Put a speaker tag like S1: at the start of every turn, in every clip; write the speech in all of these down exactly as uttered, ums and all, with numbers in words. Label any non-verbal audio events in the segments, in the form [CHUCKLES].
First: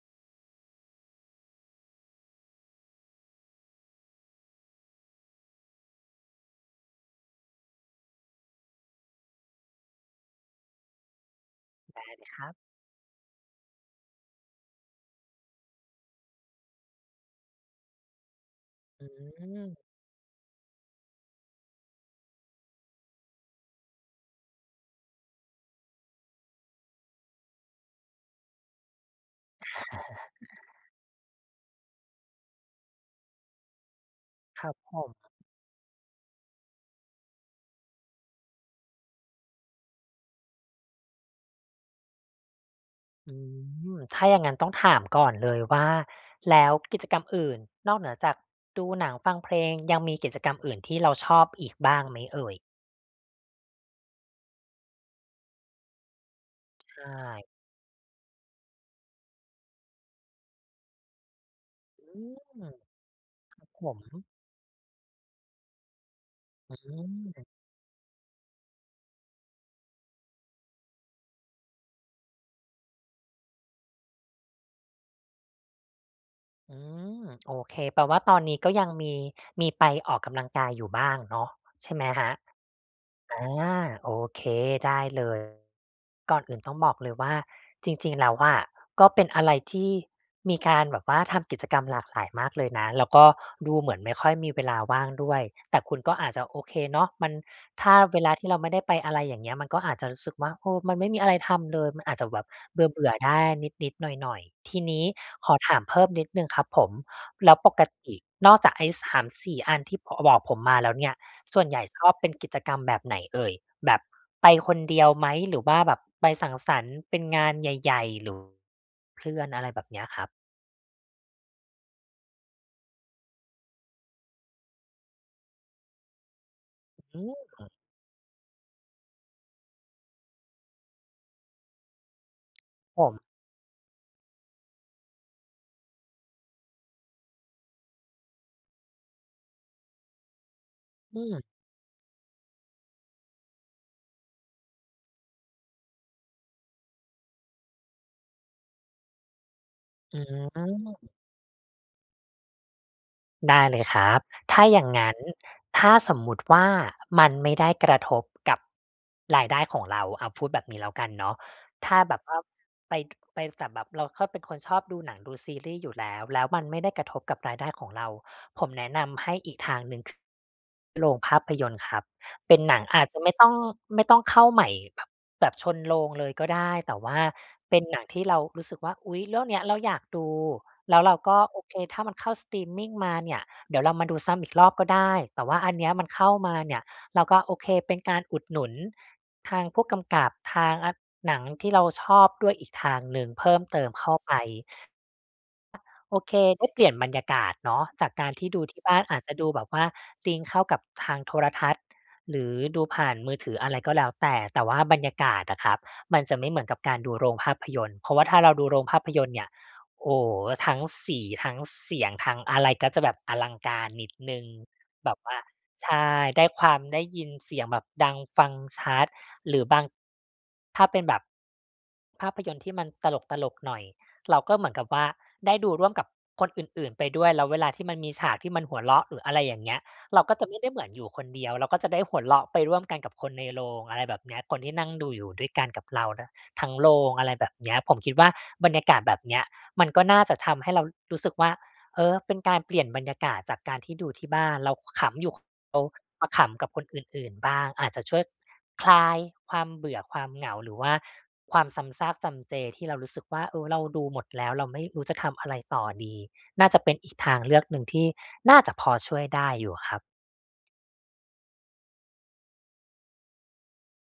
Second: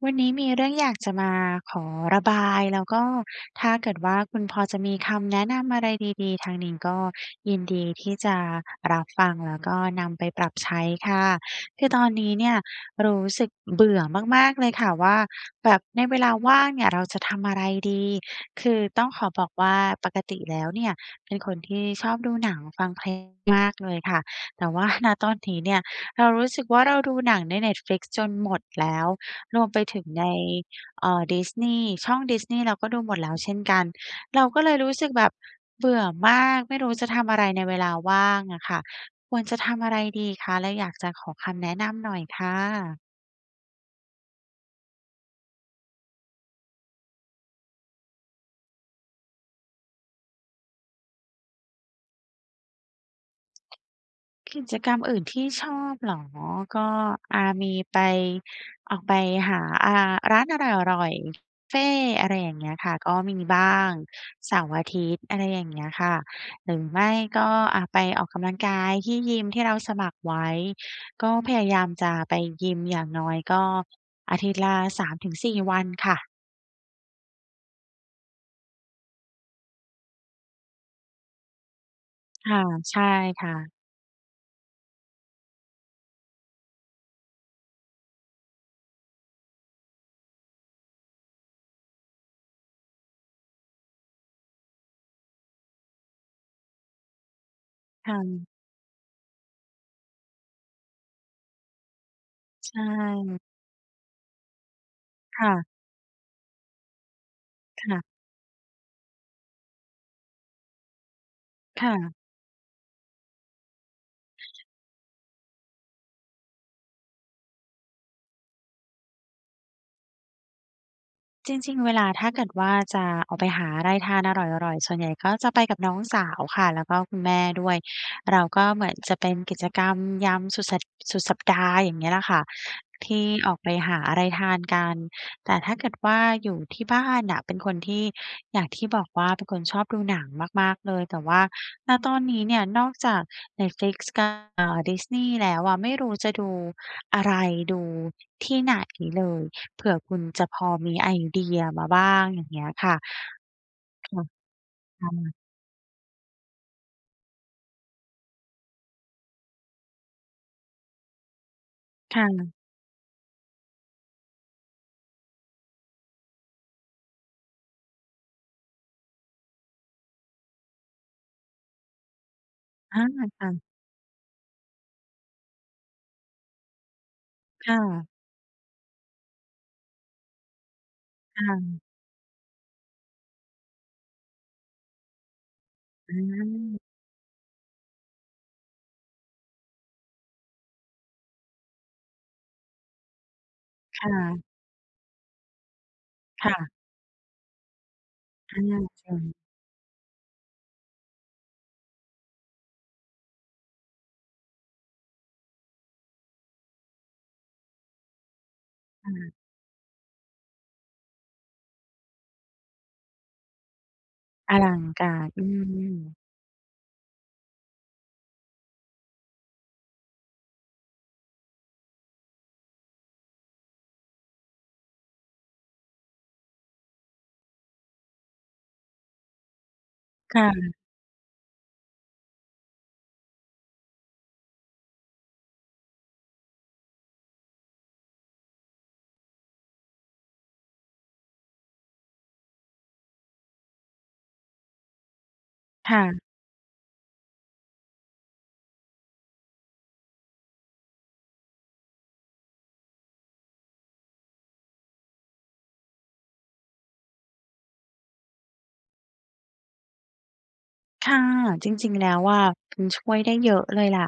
S1: วันนี้มีเรื่อง อยากจะมาขอระบาย แล้วก็ ถ้าเกิดว่าคุณพอจะมีคำแนะนำอะไรดี ๆ ทางนี้ก็ยินดีที่จะรับฟัง แล้วก็นำไปปรับใช้ค่ะ คือ
S2: ได
S1: ตอ
S2: ้
S1: น
S2: เล
S1: นี
S2: ย
S1: ้
S2: ค
S1: เน
S2: รั
S1: ี่
S2: บ
S1: ย รู้สึกเบื่อมาก ๆ เลยค่ะว่า แบบในเวลาว่างเนี่ย เราจะทำอะไรดี? คือต
S2: อ
S1: ้องขอบอกว่
S2: ืม
S1: า ปกติแล้วเนี่ย เป็นคนที่ชอบ ดูหนังฟังเพลงมากเลยค่ะ แต่ว่า ณ ตอนนี้เนี่ย เรารู้สึกว่า เราดูหนังใน Netflix จนหมดแล้ว รวมไปถึงใน
S2: [CHUCKLES]
S1: เอ่อ Disney ช่อง Disney เราก็ดูหมดแล้วเช่นกัน เราก็
S2: ค
S1: เ
S2: ร
S1: ล
S2: ับ
S1: ยรู
S2: ผ
S1: ้สึก
S2: ม
S1: แบบเบื่อมาก ไม่รู้จะทำอะไรในเวลาว่างอะค่ะ ควรจะทำอะไรดีคะ? เราอยากจะขอคำแนะนำหน่อยค่ะ
S2: อืม ถ้าอย่างงั้นต้องถามก่อนเลยว่า แล้วกิจกรรมอื่นนอกเหนือจากดูหนังฟังเพลง ยังมีกิจกรรมอื่นที่เราชอบอีกบ้างไหมเอ่ย?
S1: กิจกรรมอื่นที่ชอบเหรอ? ก็
S2: ใช
S1: อ่
S2: ่
S1: า มี ไป ออกไปหา อ่า ร้านอร่อย ๆ เฟ่
S2: อื
S1: อะไร
S2: ม
S1: อย่
S2: ค
S1: างเ
S2: ร
S1: งี้ยค่ะ ก็มีบ้
S2: ั
S1: าง
S2: บผม
S1: เสาร์อาทิตย์ อะไรอย่างเงี้ยค่ะ ห
S2: อ
S1: ร
S2: ื
S1: ือไม่ก
S2: ม
S1: ็ อ่า ไปออกกำลังกายที่ยิมที่เราสมัครไว้ ก็พยายามจะไปยิม อย่างน้อย ก็อาทิตย์ละ สามถึงสี่ วันค่ะ
S2: อือ โอเค แปลว่าตอนนี้ก็ยังมี มีไปออกกำลังกายอยู่บ้างเนาะ ใช่ไหมครับ?
S1: ค่ะ ใช่
S2: อา
S1: ค่ะ
S2: โอเค ได้เลย ก่อนอื่นต้องบอกเลยว่า จริง ๆ แล้วอะ ก็เป็นอะไรที่มีการแบบว่า ทำกิจกรรมหลากหลายมากเลยนะ แล้วก็ดูเหมือนไม่ค่อยมีเวลาว่างด้วย แต่คุณก็อาจจะโอเคเนาะ มัน ถ้า
S1: ค่
S2: เวลาท
S1: ะ
S2: ี่เราไม่ได้ไป อะไรอย่างเงี้ย มันก็อาจจะรู้สึกว่า เออ มันไม่มีอะไรทำเลย มันอาจจะแบบ
S1: ใช
S2: เบื่อ ๆ ได
S1: ่
S2: ้นิด ๆ หน่อย ๆ ทีนี้
S1: ค
S2: ข
S1: ่
S2: อ
S1: ะ
S2: ถามเพิ่มนิดหนึ่งครับผม แล้วปก
S1: ค่ะ
S2: ตินอกจากไอ้ สามสี่ อันที่ บ บอกผมมาแล้วเนี่ย ส่วนใหญ
S1: ค
S2: ่
S1: ่
S2: ชอ
S1: ะ
S2: บเป็นกิจกรรมแบบไหนเอ่ย? แบบไปคนเดียวไหม? หรือว่าแบบไปสังสรรค์เป็นงานใหญ่ ๆ หรือเพื่อน อะไรแบบเนี้ยครับ?
S1: จริง ๆ เวลาถ้าเกิดว่าจะออกไปหาอะไรทานอร่อย ๆ ส่วนใหญ่ก็จะไปกับน้องสาวค่ะ แล้วก็คุ
S2: อื
S1: ณแม่ด
S2: ม
S1: ้วย เราก็เหมือนจะเป็นกิจกรรมยามสุดสัป สุดสัปดาห์ อย่างเงี้ยแหละค่ะ ท
S2: ผม
S1: ี่ออกไปหาอะไรทานกัน แต่ถ้าเกิดว่าอยู่ที่บ้านน่ะ เป็นคนที่ อย่างที่บอกว่าเป็นคนชอบดูหนังมาก ๆ เลย แต่ว่า
S2: อือ
S1: ณ ตอนนี้เนี่ย นอกจาก Netflix กับ เอ่อ Disney แล้วอะ ไม่รู้จะดูอะไร ดูที่ไหนเลย เผื่อค
S2: อ
S1: ุ
S2: ื
S1: ณจะพอมีไ
S2: ม
S1: อเดียมาบ้าง อย่างเงี้ยค่ะ
S2: ได้เลยคร
S1: ค
S2: ั
S1: ่
S2: บ
S1: ะ
S2: ถ้าอย่างง
S1: ค่
S2: ั้น
S1: ะ
S2: ถ้าสมมุติว่ามันไม่ได้กระทบกับรายได้ของเรา อ่า พูดแบบนี้แล้วกันเนาะ ถ้าแบ
S1: ค
S2: บ
S1: ่
S2: ว่า
S1: ะ
S2: ไป ไป แต่แบบเราก็เป็นคนชอบดูหนัง ดูซีรีส์อยู่แล้ว แล้วมันไม่ได้กระทบกับรายได้ของเรา ผมแนะนำให้อีกทางหนึ่งคือโรงภาพยนตร์ครับ เป็นหนัง
S1: อ
S2: อ
S1: า
S2: าจจะไม่
S1: ค
S2: ต
S1: ่
S2: ้อง
S1: ะ
S2: ไม่ต้องเข้าใหม่แบบ แบบชนโรงเลยก็ได้ แต่ว่า
S1: ค
S2: เ
S1: ่
S2: ป็นหนั
S1: ะ
S2: งที่เรารู้สึกว่า อุ๊ย เรื่องเนี้ยเราอยากดู แล้วเราก็
S1: ค่
S2: โอเ
S1: ะ
S2: ค ถ้ามันเข้าสตรีมมิงมาเนี่ย เดี๋ยวเรามาดูซ้ำอีกรอบก็ได้ แต่ว่าอันนี้มัน
S1: อ
S2: เข้ามาเน
S1: ืม
S2: ี่ย เราก็ โอเค เป็นการอุดหนุนทางผู้กำกับทางอะหนังที่เราชอบด้วยอีกทางหนึ่ง เพิ่มเติม
S1: ค
S2: เข
S1: ่
S2: ้าไป
S1: ะ
S2: โอเค
S1: ค่
S2: ไ
S1: ะ
S2: ด้เปลี่ยนบรรยากาศเนาะ จากการที่
S1: อา
S2: ดูที่บ้าน
S1: จริ
S2: อาจจ
S1: ง
S2: ะดูแบบว่า sync เข้ากับทางโทรทัศน์ หรือดูผ่านมือถือ อะไรก็แล้วแต่ แต่ว่าบรรยากาศอะครับ มันจะไม่เหมือนกับการดูโรงภาพยนตร์ เพราะว่าถ้าเราดูโรงภา
S1: ค
S2: พ
S1: ่
S2: ยนต
S1: ะ
S2: ร์เนี่ย โอ้โฮ ทั้งสี ทั้งเสียง ทั้งอะไร ก็จะแบบอลังการนิดหนึ่ง
S1: อลังก
S2: แ
S1: า
S2: บบ
S1: ร
S2: ว่า
S1: อื
S2: ใช่
S1: ม
S2: ได้ความ ได้ยินเสียงแบบดังฟังชัด หรือบาง ถ้าเป็นแบบภาพยนตร์ ที่มันตลก ๆ หน่อย เราก็เหมือนกับว่าได้ดูร่วมกับคนอื่น ๆ ไปด้วย แล้วเวลาที่มันมีฉากที่มันหัวเราะ หรืออะไรอย่างเงี้ย เราก็
S1: ค
S2: จ
S1: ่
S2: ะไม่ได้
S1: ะ
S2: เหมือนอยู่คนเดียว เราก็จะได้หัวเราะไปร่วมกันกับคนในโรง อะไรแบบเนี้ย คนที่นั่งดูอยู่ด้วยกันกับเรานะทั้งโรง อะไรแบบเนี้ย ผมคิดว่าบรรยากาศแบบเนี้ย มันก็น่าจะทำให้เรารู้สึกว่า เออ เป็นการเปลี่ยนบรรยากาศจากการที่ดูที่บ้าน เราก็ขำอยู่คนเดียว
S1: ค่ะ
S2: มาขำกับคนอื่น ๆ บ้าง อาจจะช่วยคลายความเบื่อ ความเหงา หรือว่าความซ้ำซากจำเจ ที่เรารู้สึกว่า เออ เราดูหมดแล้ว เราไม่รู้จะทำอะไรต่อดี น่าจะเป็นอีกทางเลือกหนึ่งที่น่าจะพอช่วยได้อยู่ครับ
S1: ค่ะ จริง ๆ แล้วอะ มันช่วยได้เยอะเลยล่ะ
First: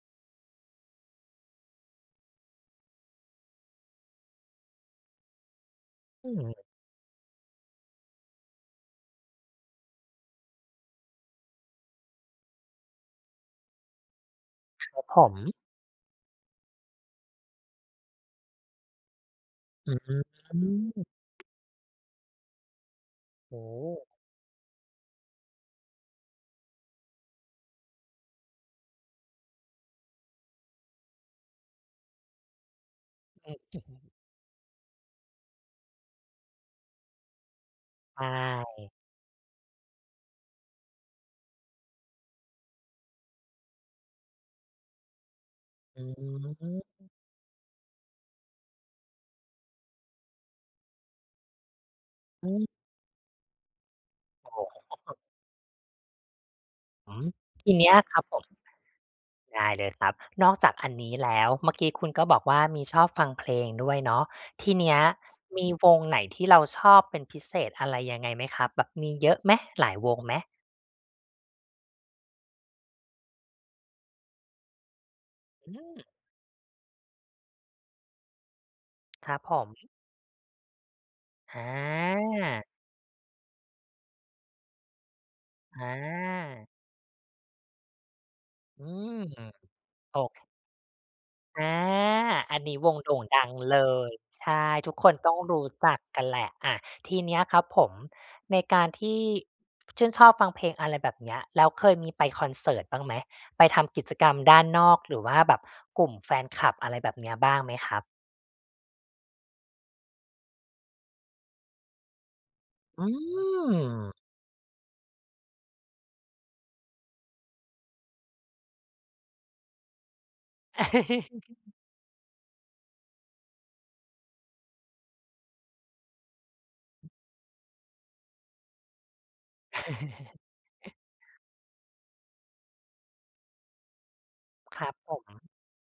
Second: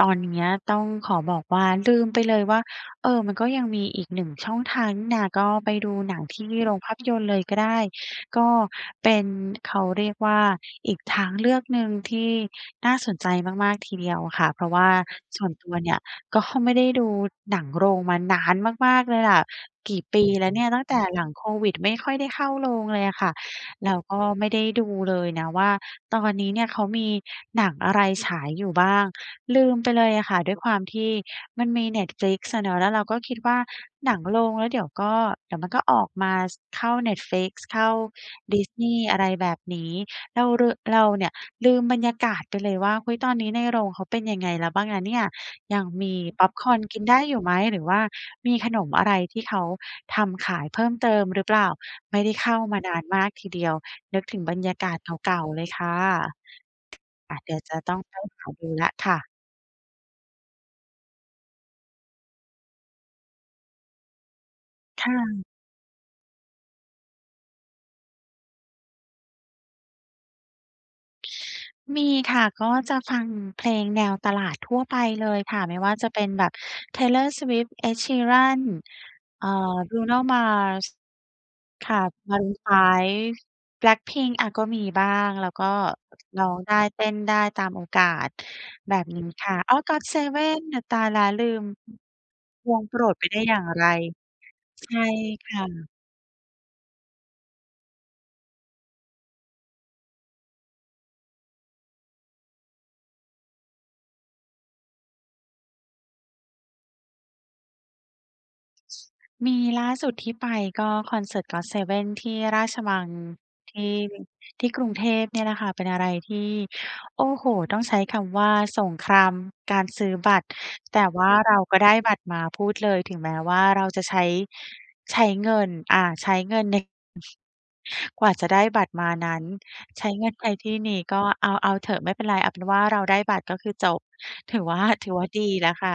S1: ตอนเนี้ยต้องขอบอกว่าลืมไปเลยว่า เออ มันก็ยังมีอีกหนึ่งช่องทางนี่นา ก็ไปดูหนัง
S2: อื
S1: ที่
S2: ม
S1: โรงภาพยนตร์เลยก็ได้ ก็เป็นเขาเรียกว่า อีกทางเลือกหนึ่งที่น่าสนใจมาก ๆ ทีเดียวค่ะ เพราะว่
S2: ค
S1: า
S2: รับผม
S1: ส่วนตัวเนี่ย ก็ ไม่ได้ดูหนังโรงมานานมาก ๆ เลยล่ะ
S2: อ
S1: ก
S2: ื
S1: ี่ปีแล้วเนี่ยตั้งแต่
S2: ม
S1: หลังโควิดไม่ค่อยได้เข้าโรงเลยอะค่ะ
S2: โ
S1: แล้ว
S2: ฮ
S1: ก็ไม่ได้ดูเลยนะว่า ตอนนี้เนี่ยเขามีหนังอะไรฉายอยู่บ้าง ลืมไปเลยอะค่ะ ด้วยความที่มันมี Netflix อะเนาะ แล้วเราก็คิด
S2: อ
S1: ว่า
S2: ืม
S1: หนังโรง แล้วเดี๋ยวก็ เดี๋ยวมันก็ออกมา ส เข้า Netflix เข้า
S2: ใช่
S1: Disney อะไรแบบนี้ เรารึ เราเนี่ยลืมบรรยากาศไปเลยว่า เฮ้ย ตอนนี้ในโรงเขาเป็นยังไงแล้วบ้างนะเนี่ย? ยัง
S2: อื
S1: มีพ็อปคอร์นกิน
S2: ม
S1: ได้อยู่ไหม? หรือว่ามีขนมอะไรที่เขาทำขายเพิ่มเติมหรือเปล่า? ไม่ได้เ
S2: อ
S1: ข้า
S2: ืม
S1: มานานมากทีเดียว นึกถึง
S2: โอ
S1: บร
S2: ้
S1: รยาก
S2: โ
S1: าศ
S2: ฮ [UNINTELLIGIBLE]
S1: เก่า ๆ เลยค่ะ
S2: อืม
S1: อา เดี๋ยว
S2: ท
S1: จ
S2: ี
S1: ะ
S2: เนี
S1: ต
S2: ้
S1: ้
S2: ย
S1: องไป
S2: ครับผ
S1: ห
S2: ม
S1: าดูแล้วค่ะ
S2: ได้เลยครับ นอกจากอันนี้แล้ว เมื่อกี้คุณก็บอกว่า มีชอบฟังเพลงด้วยเนาะ ทีเนี้ย
S1: ค่ะ
S2: มีวงไหนที่เราชอบเป็นพิเศษ อะไรยังไงไหมครับ? แบบมีเยอะไหม? หลายวงไหม?
S1: มีค่ะ ก็จะฟังเพลงแนวตลาดทั่วไปเลยค่ะ
S2: อ
S1: ไ
S2: ื
S1: ม่ว่าจ
S2: ม
S1: ะเป็นแบบ Taylor Swift, Ed Sheeran
S2: ครับ
S1: อ่า
S2: ผม
S1: Bruno Mars
S2: อ
S1: ค่ะ Maroon
S2: า
S1: 5, BLACKPINK อ่า ก็มีบ้างแล้วก็ ร้อง
S2: อา
S1: ได้ เต้นได้ตามโอกาส
S2: อื
S1: แบบ
S2: ม
S1: นี้ค่ะ อ๋อ
S2: โอ้
S1: GOT7 อ่า ตายแล้วลื
S2: อ
S1: ม
S2: า อัน
S1: ว
S2: นี้
S1: ง
S2: ว
S1: โป
S2: ง
S1: ร
S2: โด
S1: ด
S2: ่
S1: ไป
S2: ง
S1: ได้
S2: ดั
S1: อ
S2: ง
S1: ย่าง
S2: เล
S1: ไร
S2: ย ใช่
S1: ใช
S2: ทุก
S1: ่
S2: คนต้อง
S1: ค
S2: รู
S1: ่
S2: ้
S1: ะ
S2: จักกันแหละ อา ทีนี้ครับผม ในการที่ชื่นชอบฟังเพลง อะไรแบบเนี้ย แล้วเคยมีไปคอนเสิร์ตบ้างไหม? ไปทำกิจกรรมด้านนอก หรือว่าแบบกลุ่มแฟนคลับอะไรแบบนี้บ้างไหมครับ?
S1: มีล่าสุดที่ไปก็คอนเสิร์ต GOT7 ที่ราชมั
S2: อื
S1: งที่
S2: ม
S1: ที่กรุงเทพ นี่แหละค่ะ เป็นอะไรที่ โอ้โฮ ต้องใช้คำว่า สงครามการซื้อบัตร แต่ว่าเรา
S2: [CHUCKLES]
S1: ก็ได้บัตรมาพูดเลย ถึงแม้ว่าเราจะใช้ ใช้เงิน อ่า ใช้เงินใน กว่าจะได้บัตรมานั้น ใช้เงินไปที่น
S2: [CHUCKLES]
S1: ี้ ก็เอา เอาเถอะ ไม่เป็นไร เอาเป็นว่าเราได้บัตรก็คือจบ ถือว
S2: ค
S1: ่า
S2: รับ
S1: ถ
S2: ผ
S1: ือว่าด
S2: ม
S1: ีแล้วค่ะ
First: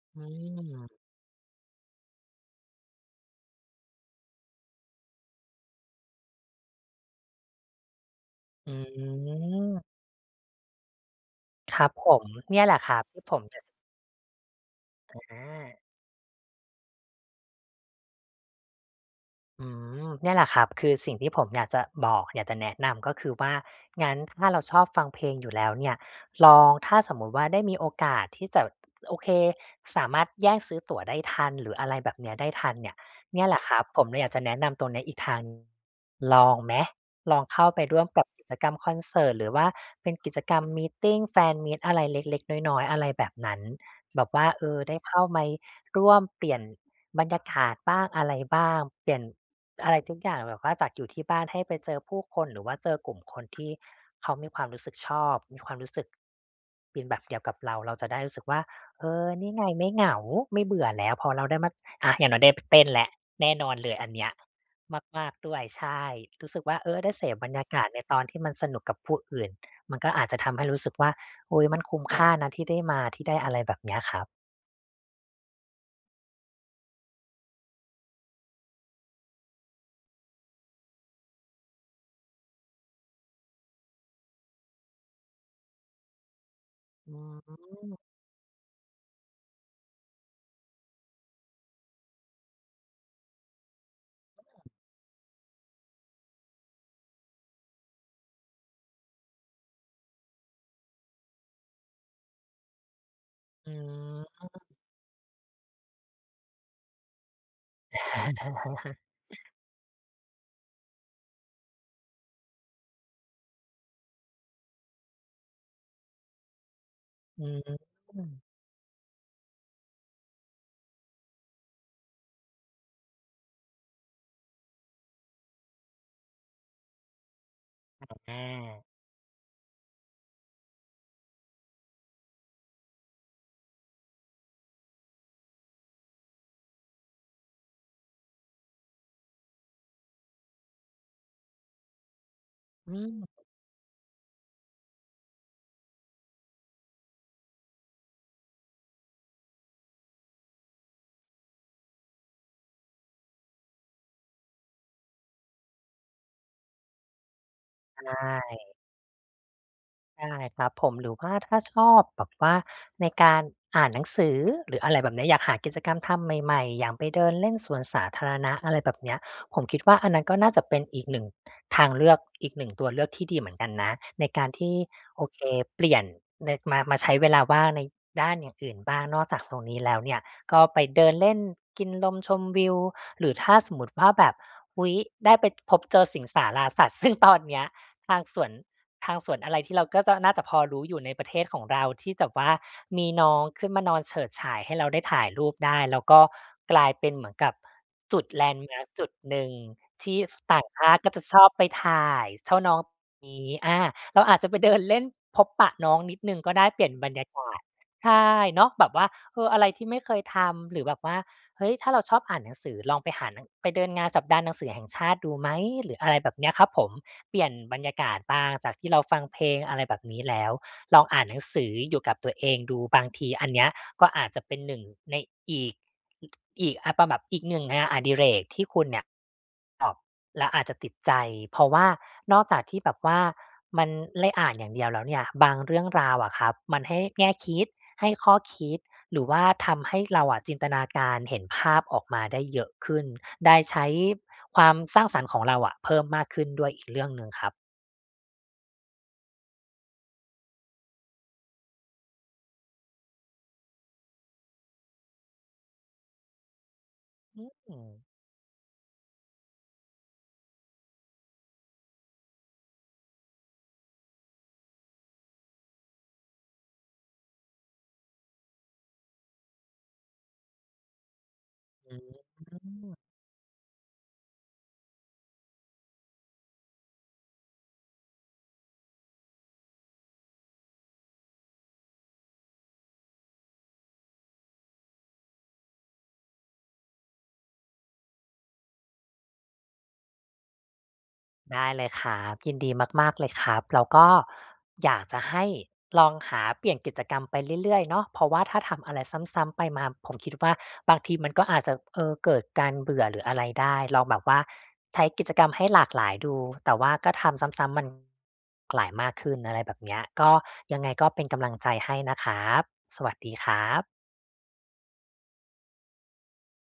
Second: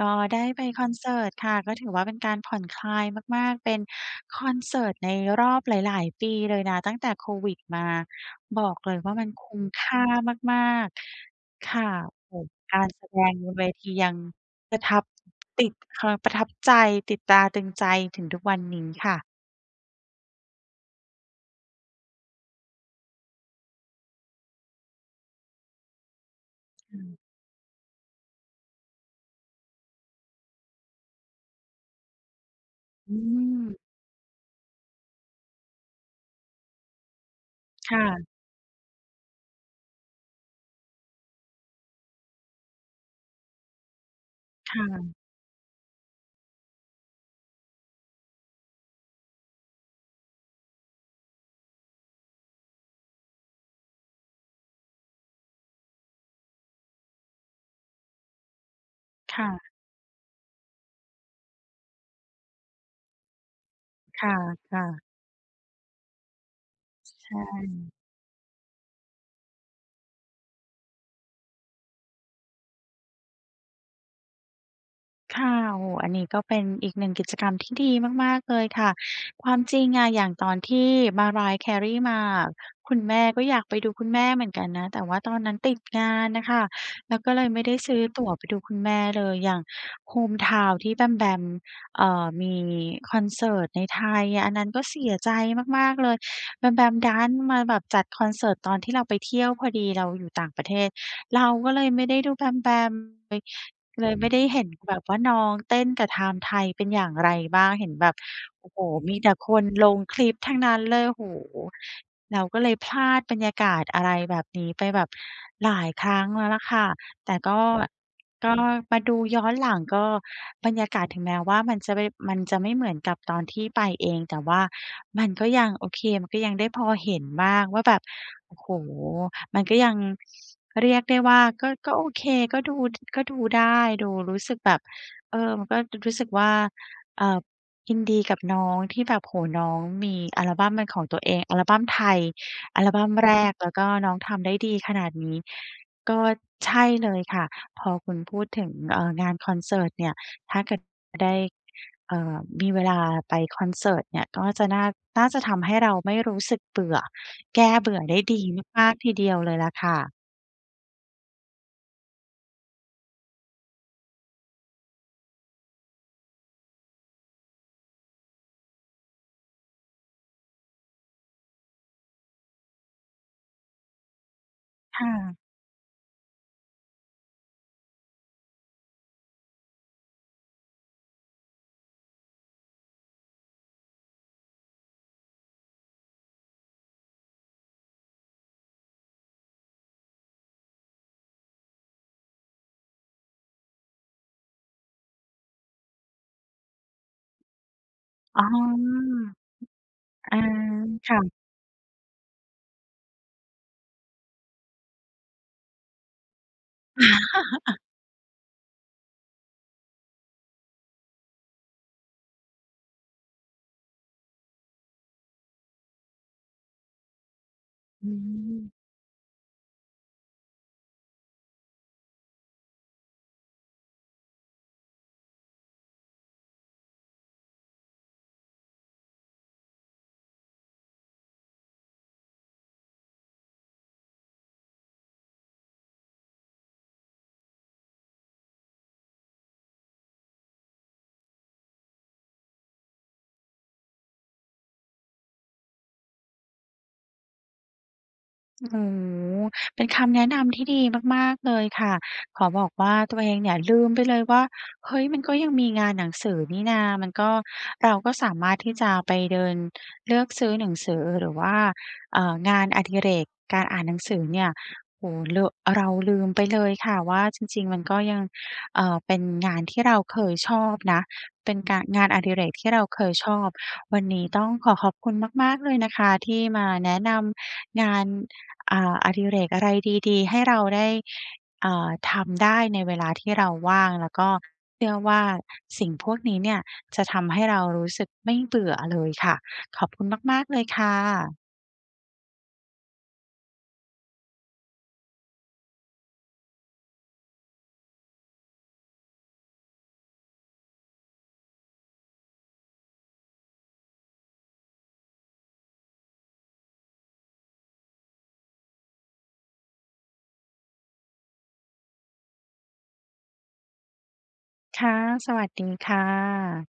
S1: ก็
S2: อื
S1: ได้ไปคอน
S2: ม
S1: เสิร์ตค่ะ ก็ถือว่าเป็นการผ่อนคลายมาก ๆ เป็นคอนเสิร์ตในรอบหลาย ๆ ปีเลยนะ ตั้งแต่ COVID มา บ
S2: อ
S1: อ
S2: ื
S1: กเลยว่ามันคุ้ม
S2: ม
S1: ค่ามาก ๆ ค
S2: คร
S1: ่
S2: ั
S1: ะ
S2: บผ
S1: โอ้
S2: ม
S1: โฮ
S2: เนี่ยแห
S1: ก
S2: ละ
S1: าร
S2: ครั
S1: แส
S2: บท
S1: ด
S2: ี่ผ
S1: ง
S2: มจะ
S1: เวทียังประทับ
S2: อ
S1: ติด
S2: า
S1: ความประทับใจ ติดตาตรึงใจถึงทุกวันนี้ค่ะ
S2: อืม เนี่ยแหละครับคือสิ่งที่ผมอยากจะบอก อยากจะแนะนำ ก็คือว่า งั้นถ้าเราชอบฟังเพลงอยู่แล้วเนี่ย ลอง ถ
S1: อ
S2: ้
S1: ื
S2: าส
S1: ม
S2: มมุติว่า ได้มีโอกาสที่จะ โอเค สามารถแย่งซื้อตั๋วได้ทัน หรือ อะไรแบบเนี้ย ได้ทันเนี่ย
S1: อื
S2: เนี่ยแหละคร
S1: ม
S2: ับ ผมเลยอยากจะแนะนำตัวนี้อีกทางหนึ่ง ลองไหม? ลองเข้าไป
S1: ค
S2: ร
S1: ่
S2: ่วมกั
S1: ะ
S2: บกิจกรรมคอนเสิร์ต หรือว่าเป็นกิจกรรมมีตติง แฟนมีต อะไรเล็ก ๆ น้อย ๆ อะไรแบบนั้น แบบว่า เอ
S1: ค
S2: อ
S1: ่
S2: ได้
S1: ะ
S2: เข้าไม ร่วมเปลี่ยน บรรยากาศบ้างอะไรบ้าง เปลี่ยน อะไรทุกอย่างแบบว่าจากอยู่ที่บ้านให้ไปเจอผู้คน หรือว่าเจอกลุ่มคนที่ เขามีความรู้สึกชอบ มีความรู้สึก เป็นแบบเดียวกับเรา เราจะได้รู้สึกว่า เออ
S1: ค
S2: น
S1: ่
S2: ี่
S1: ะ
S2: ไงไม่เหงา ไม่เบื่อแล้ว พอเราได้มา อา อย่างน้อยได้ พ เต้นแล้ว แน่นอนเลยอัน
S1: ค
S2: เนี้
S1: ่
S2: ย
S1: ะ ค่ะ
S2: มาก ๆ ด้วย ใช่ รู้สึกว่า เออ ได้เส
S1: ใช
S2: พบรรยากา
S1: ่
S2: ศในตอนที่มันสนุกกับผู้อื่น มันก็อาจจะทำให้รู้สึกว่า "อุ๊ย มันคุ้มค่านะที่ได้มา" ที่ได้ อะไรแบบเนี้ยครับ
S1: ค่ะ โอ้โฮ อันนี้ก็เป็นอีก หนึ่ง กิจกรรมที่ดีมาก ๆ เลยค่ะ ความจริงอะ อย่างตอนที่ Mariah Carey มาอะ คุณแม่ก็อยากไปดูคุณแม่เหมือนกันนะ แต่ว่าตอนนั้นติด งานน่ะค่ะ
S2: อ
S1: แล
S2: ื
S1: ้วก็เลยไม่ได้ซื
S2: ม
S1: ้อตั๋วไปดูคุณแม่เลย อย่าง Home Town ที่แบมแบม เอ่อ มีคอนเสิร์ตในไทย อันนั้นก็เสียใจมาก ๆ เลย แบมแบมดันมาแบบจัดคอนเสิร์ตตอนที่เราไปเที่ยวพอดี เราอยู่ต่างประเทศ เราก็เลยไม่ได้ดูแบมแบมเลย
S2: อื
S1: เลยไม่ได้เห็
S2: ม
S1: นแบบว่าน้องเต้นกับธามไทเป็นอย่างไรบ้าง เห็นแบบ โอ้โฮ มีแต่ค
S2: [LAUGHS]
S1: นลงคลิปทั้งนั้นเลย โอ้โฮ เราก็เลยพลาดบรรยากาศอะไรแบบนี้ไปแบบหลายครั้งแล้วล่ะค่ะ แต่
S2: อื
S1: ก็
S2: ม
S1: ก็มาดูย้อนหลัง ก็ บรรยากาศถึงแม้ว่ามันจะไม่ มันจะไม่เหมือนกับตอนที่ไปเอง แต่ว่ามันก็ยังโอเค มันก็ยังได้พอเห็นบ้างว่าแบบ
S2: [UNINTELLIGIBLE] แน
S1: โอ้โฮ
S2: ่
S1: มันก็ยัง เรียกได้ว่าก็ ก็โอเค ก็ดู ก็ดูได้ ดูรู้สึกแบบ เออ มันก็ ด รู้สึกว่า เอ่อ ยินดีกับน้องที่แบบ โอ้โฮ น้องมีอัลบัมเป็นของตัวเอง อัลบัมไทยอัล
S2: อื
S1: บั้ม แร
S2: ม
S1: ก แล้วก็น้องทำได้ดีขนาดนี้ ก็ ใช่เลยค่ะ พอคุณพูดถึง เอ่อ งานคอนเสิร์ตเนี่ย ถ้าเกิด ได้ เอ่อ มีเวลาไปคอนเสิร์ตเนี่ย ก็จะน่า น่าจะทำให้เราไม่รู้สึกเบื่อ แก้เบื่
S2: ใช
S1: อได้ดี
S2: ่
S1: มาก ๆ ทีเดียวเลยล่ะค่ะ
S2: ใช่ครับผม หรือว่าถ้าชอบแบบว่า ในการ อ่านหนังสือ หรืออะไรแบบเนี้ย อยากหากิจกรรมทำใหม่ ๆ อย่างไปเดินเล่นสวนสาธารณะ อะไรแบบเนี้ย ผมคิดว่า อันนั้นก็น่าจะเป็นอีก หนึ่ง ทางเลือก อีก หนึ่ง ตัวเลือกที่ดีเหมือนกันนะ ในการที่
S1: ค่
S2: โอ
S1: ะ
S2: เค เปลี่ยน ใน มา มาใช้เวลาว่างในด้านอย่างอื่นบ้าง นอกจาก ตรงนี้แล้วเนี่ย ก็ไปเดินเล่น กินลมชมวิว หรือถ้าสมมติว่า แบบ อุ๊ย ได้ไปพบเจอสิงสาราสัตว์ ซึ่งตอนเนี้ยทางสวน ทางสวนอะไรที่เราก็จะน่าจะพอรู้อยู่ในประเทศของเรา ที่จะว่ามีน้องขึ้นมานอนเฉิดฉายให้เราได้ถ่ายรูปได้ แล้วก็กลายเป็นเหมือนกับจุด
S1: อ๋
S2: แ
S1: อ
S2: ลนด์มาร์กจุดหนึ่ง ที่
S1: อา
S2: ต่างชาติ
S1: ค
S2: ก็
S1: ่
S2: จะ
S1: ะ
S2: ชอบไป ถ่ายชอบน้อง นี้ อา เราอาจจะไปเดินเล่นพบปะน้องนิดหนึ่ง ก็ได้เปลี่ยนบรรยากาศ
S1: [LAUGHS]
S2: ใช่เนาะ แบบว่า เออ อะไรที่ไม่เคยทำ หรือแบบว่า เฮ้ย ถ้าเราชอบอ่านหนังสือ ลองไปหาหนัง ไปเดินงานสัปดาห์หนังสือแห่งชาติดูไหม หรืออะไรแบบเนี้ยครับผม เปลี่ยนบรรยา
S1: อ
S2: ก
S1: ื
S2: าศบ้าง
S1: ม
S2: จากที่เราฟังเพลง อะไรแบบนี้แล้ว ลองอ่านหนังสืออยู่กับตัวเองดู บางทีอันเนี้ยก็อาจจะเป็น หนึ่ง ในอีก อ อีก อ่า เป็นแบบอีกหนึ่งงานอดิเรกที่คุณเนี่ย อ้อ เราอาจจะติดใจ เพราะว่า นอกจากที่แบบว่ามันได้อ่านอย่างเดียวแล้วเนี่ย บางเรื่องราวอะครับ มันให้แง่คิด ให้ข้อคิด หรือว่าทำให้เราอะจินตนาการเห็นภาพออกมาได้เยอะขึ้น ได้ใช้ความสร้างสรรค์ของเราอะเพิ่มมากขึ้นด้วยอีกเรื่องหนึ่งครับ
S1: โอ้โฮ เป็นคำแนะนำที่ดีมาก ๆ เลยค่ะ ขอบอกว่าตัวเองเนี่ยลืมไปเลยว่า เฮ้ย มันก็ยังมีงานหนังสือนี่นา มันก็
S2: อื
S1: เรา
S2: ม
S1: ก็สามารถที่จะไปเดินเลือกซื้อหนังสือ หรือว่า เอ่อ งานอดิเรก การอ่านหนังสือเนี่ย โอ้โฮ เรอะ เราลืมไปเลยค่ะว่า จริง ๆ มันก็ยัง เอ่อ เป็นงานที่เราเคยชอบนะ เป็นการ
S2: อื้
S1: งา
S2: อ
S1: นอดิเร
S2: ฮ
S1: ก
S2: ื
S1: ที่เราเ
S2: อ
S1: คยชอบ วันนี้ต้องขอขอบคุณมาก ๆ เลยนะคะที่มาแนะนำงาน อ่า อดิเรกอะไรดี ๆ ให้เราได้ อ่า ทำได้ในเวลาที่เราว่าง แล้วก็เชื่อว่า สิ่งพวกนี้เนี่ยจะทำให้เรารู้สึกไม่เบื่อเลยค่ะ ขอบคุณมาก ๆ เลยค่ะ
S2: ได้เลยครับ ยินดีมาก ๆ เลยครับ แล้วก็อยากจะให้ลองหาเปลี่ยนกิจกรรมไปเรื่อย ๆ เนาะ เพราะว่าถ้าทำอะไรซ้ำ ๆ ไปมา ผมคิดว่าบางทีมันก็อาจจะ เออ เกิดการเบื่อหรืออะไรได้ ลองแบบว่าใช้กิจกรรมให้หลากหลายดู แต่ว่าก็ทำซ้ำ ๆ มัน หลายมากขึ้น อะไรแบบเนี้ย ก็ ยังไงก็เป็นกำลังใจให้นะครับ สวัสดีครับ
S1: ค่ะ สวัสดีค่ะ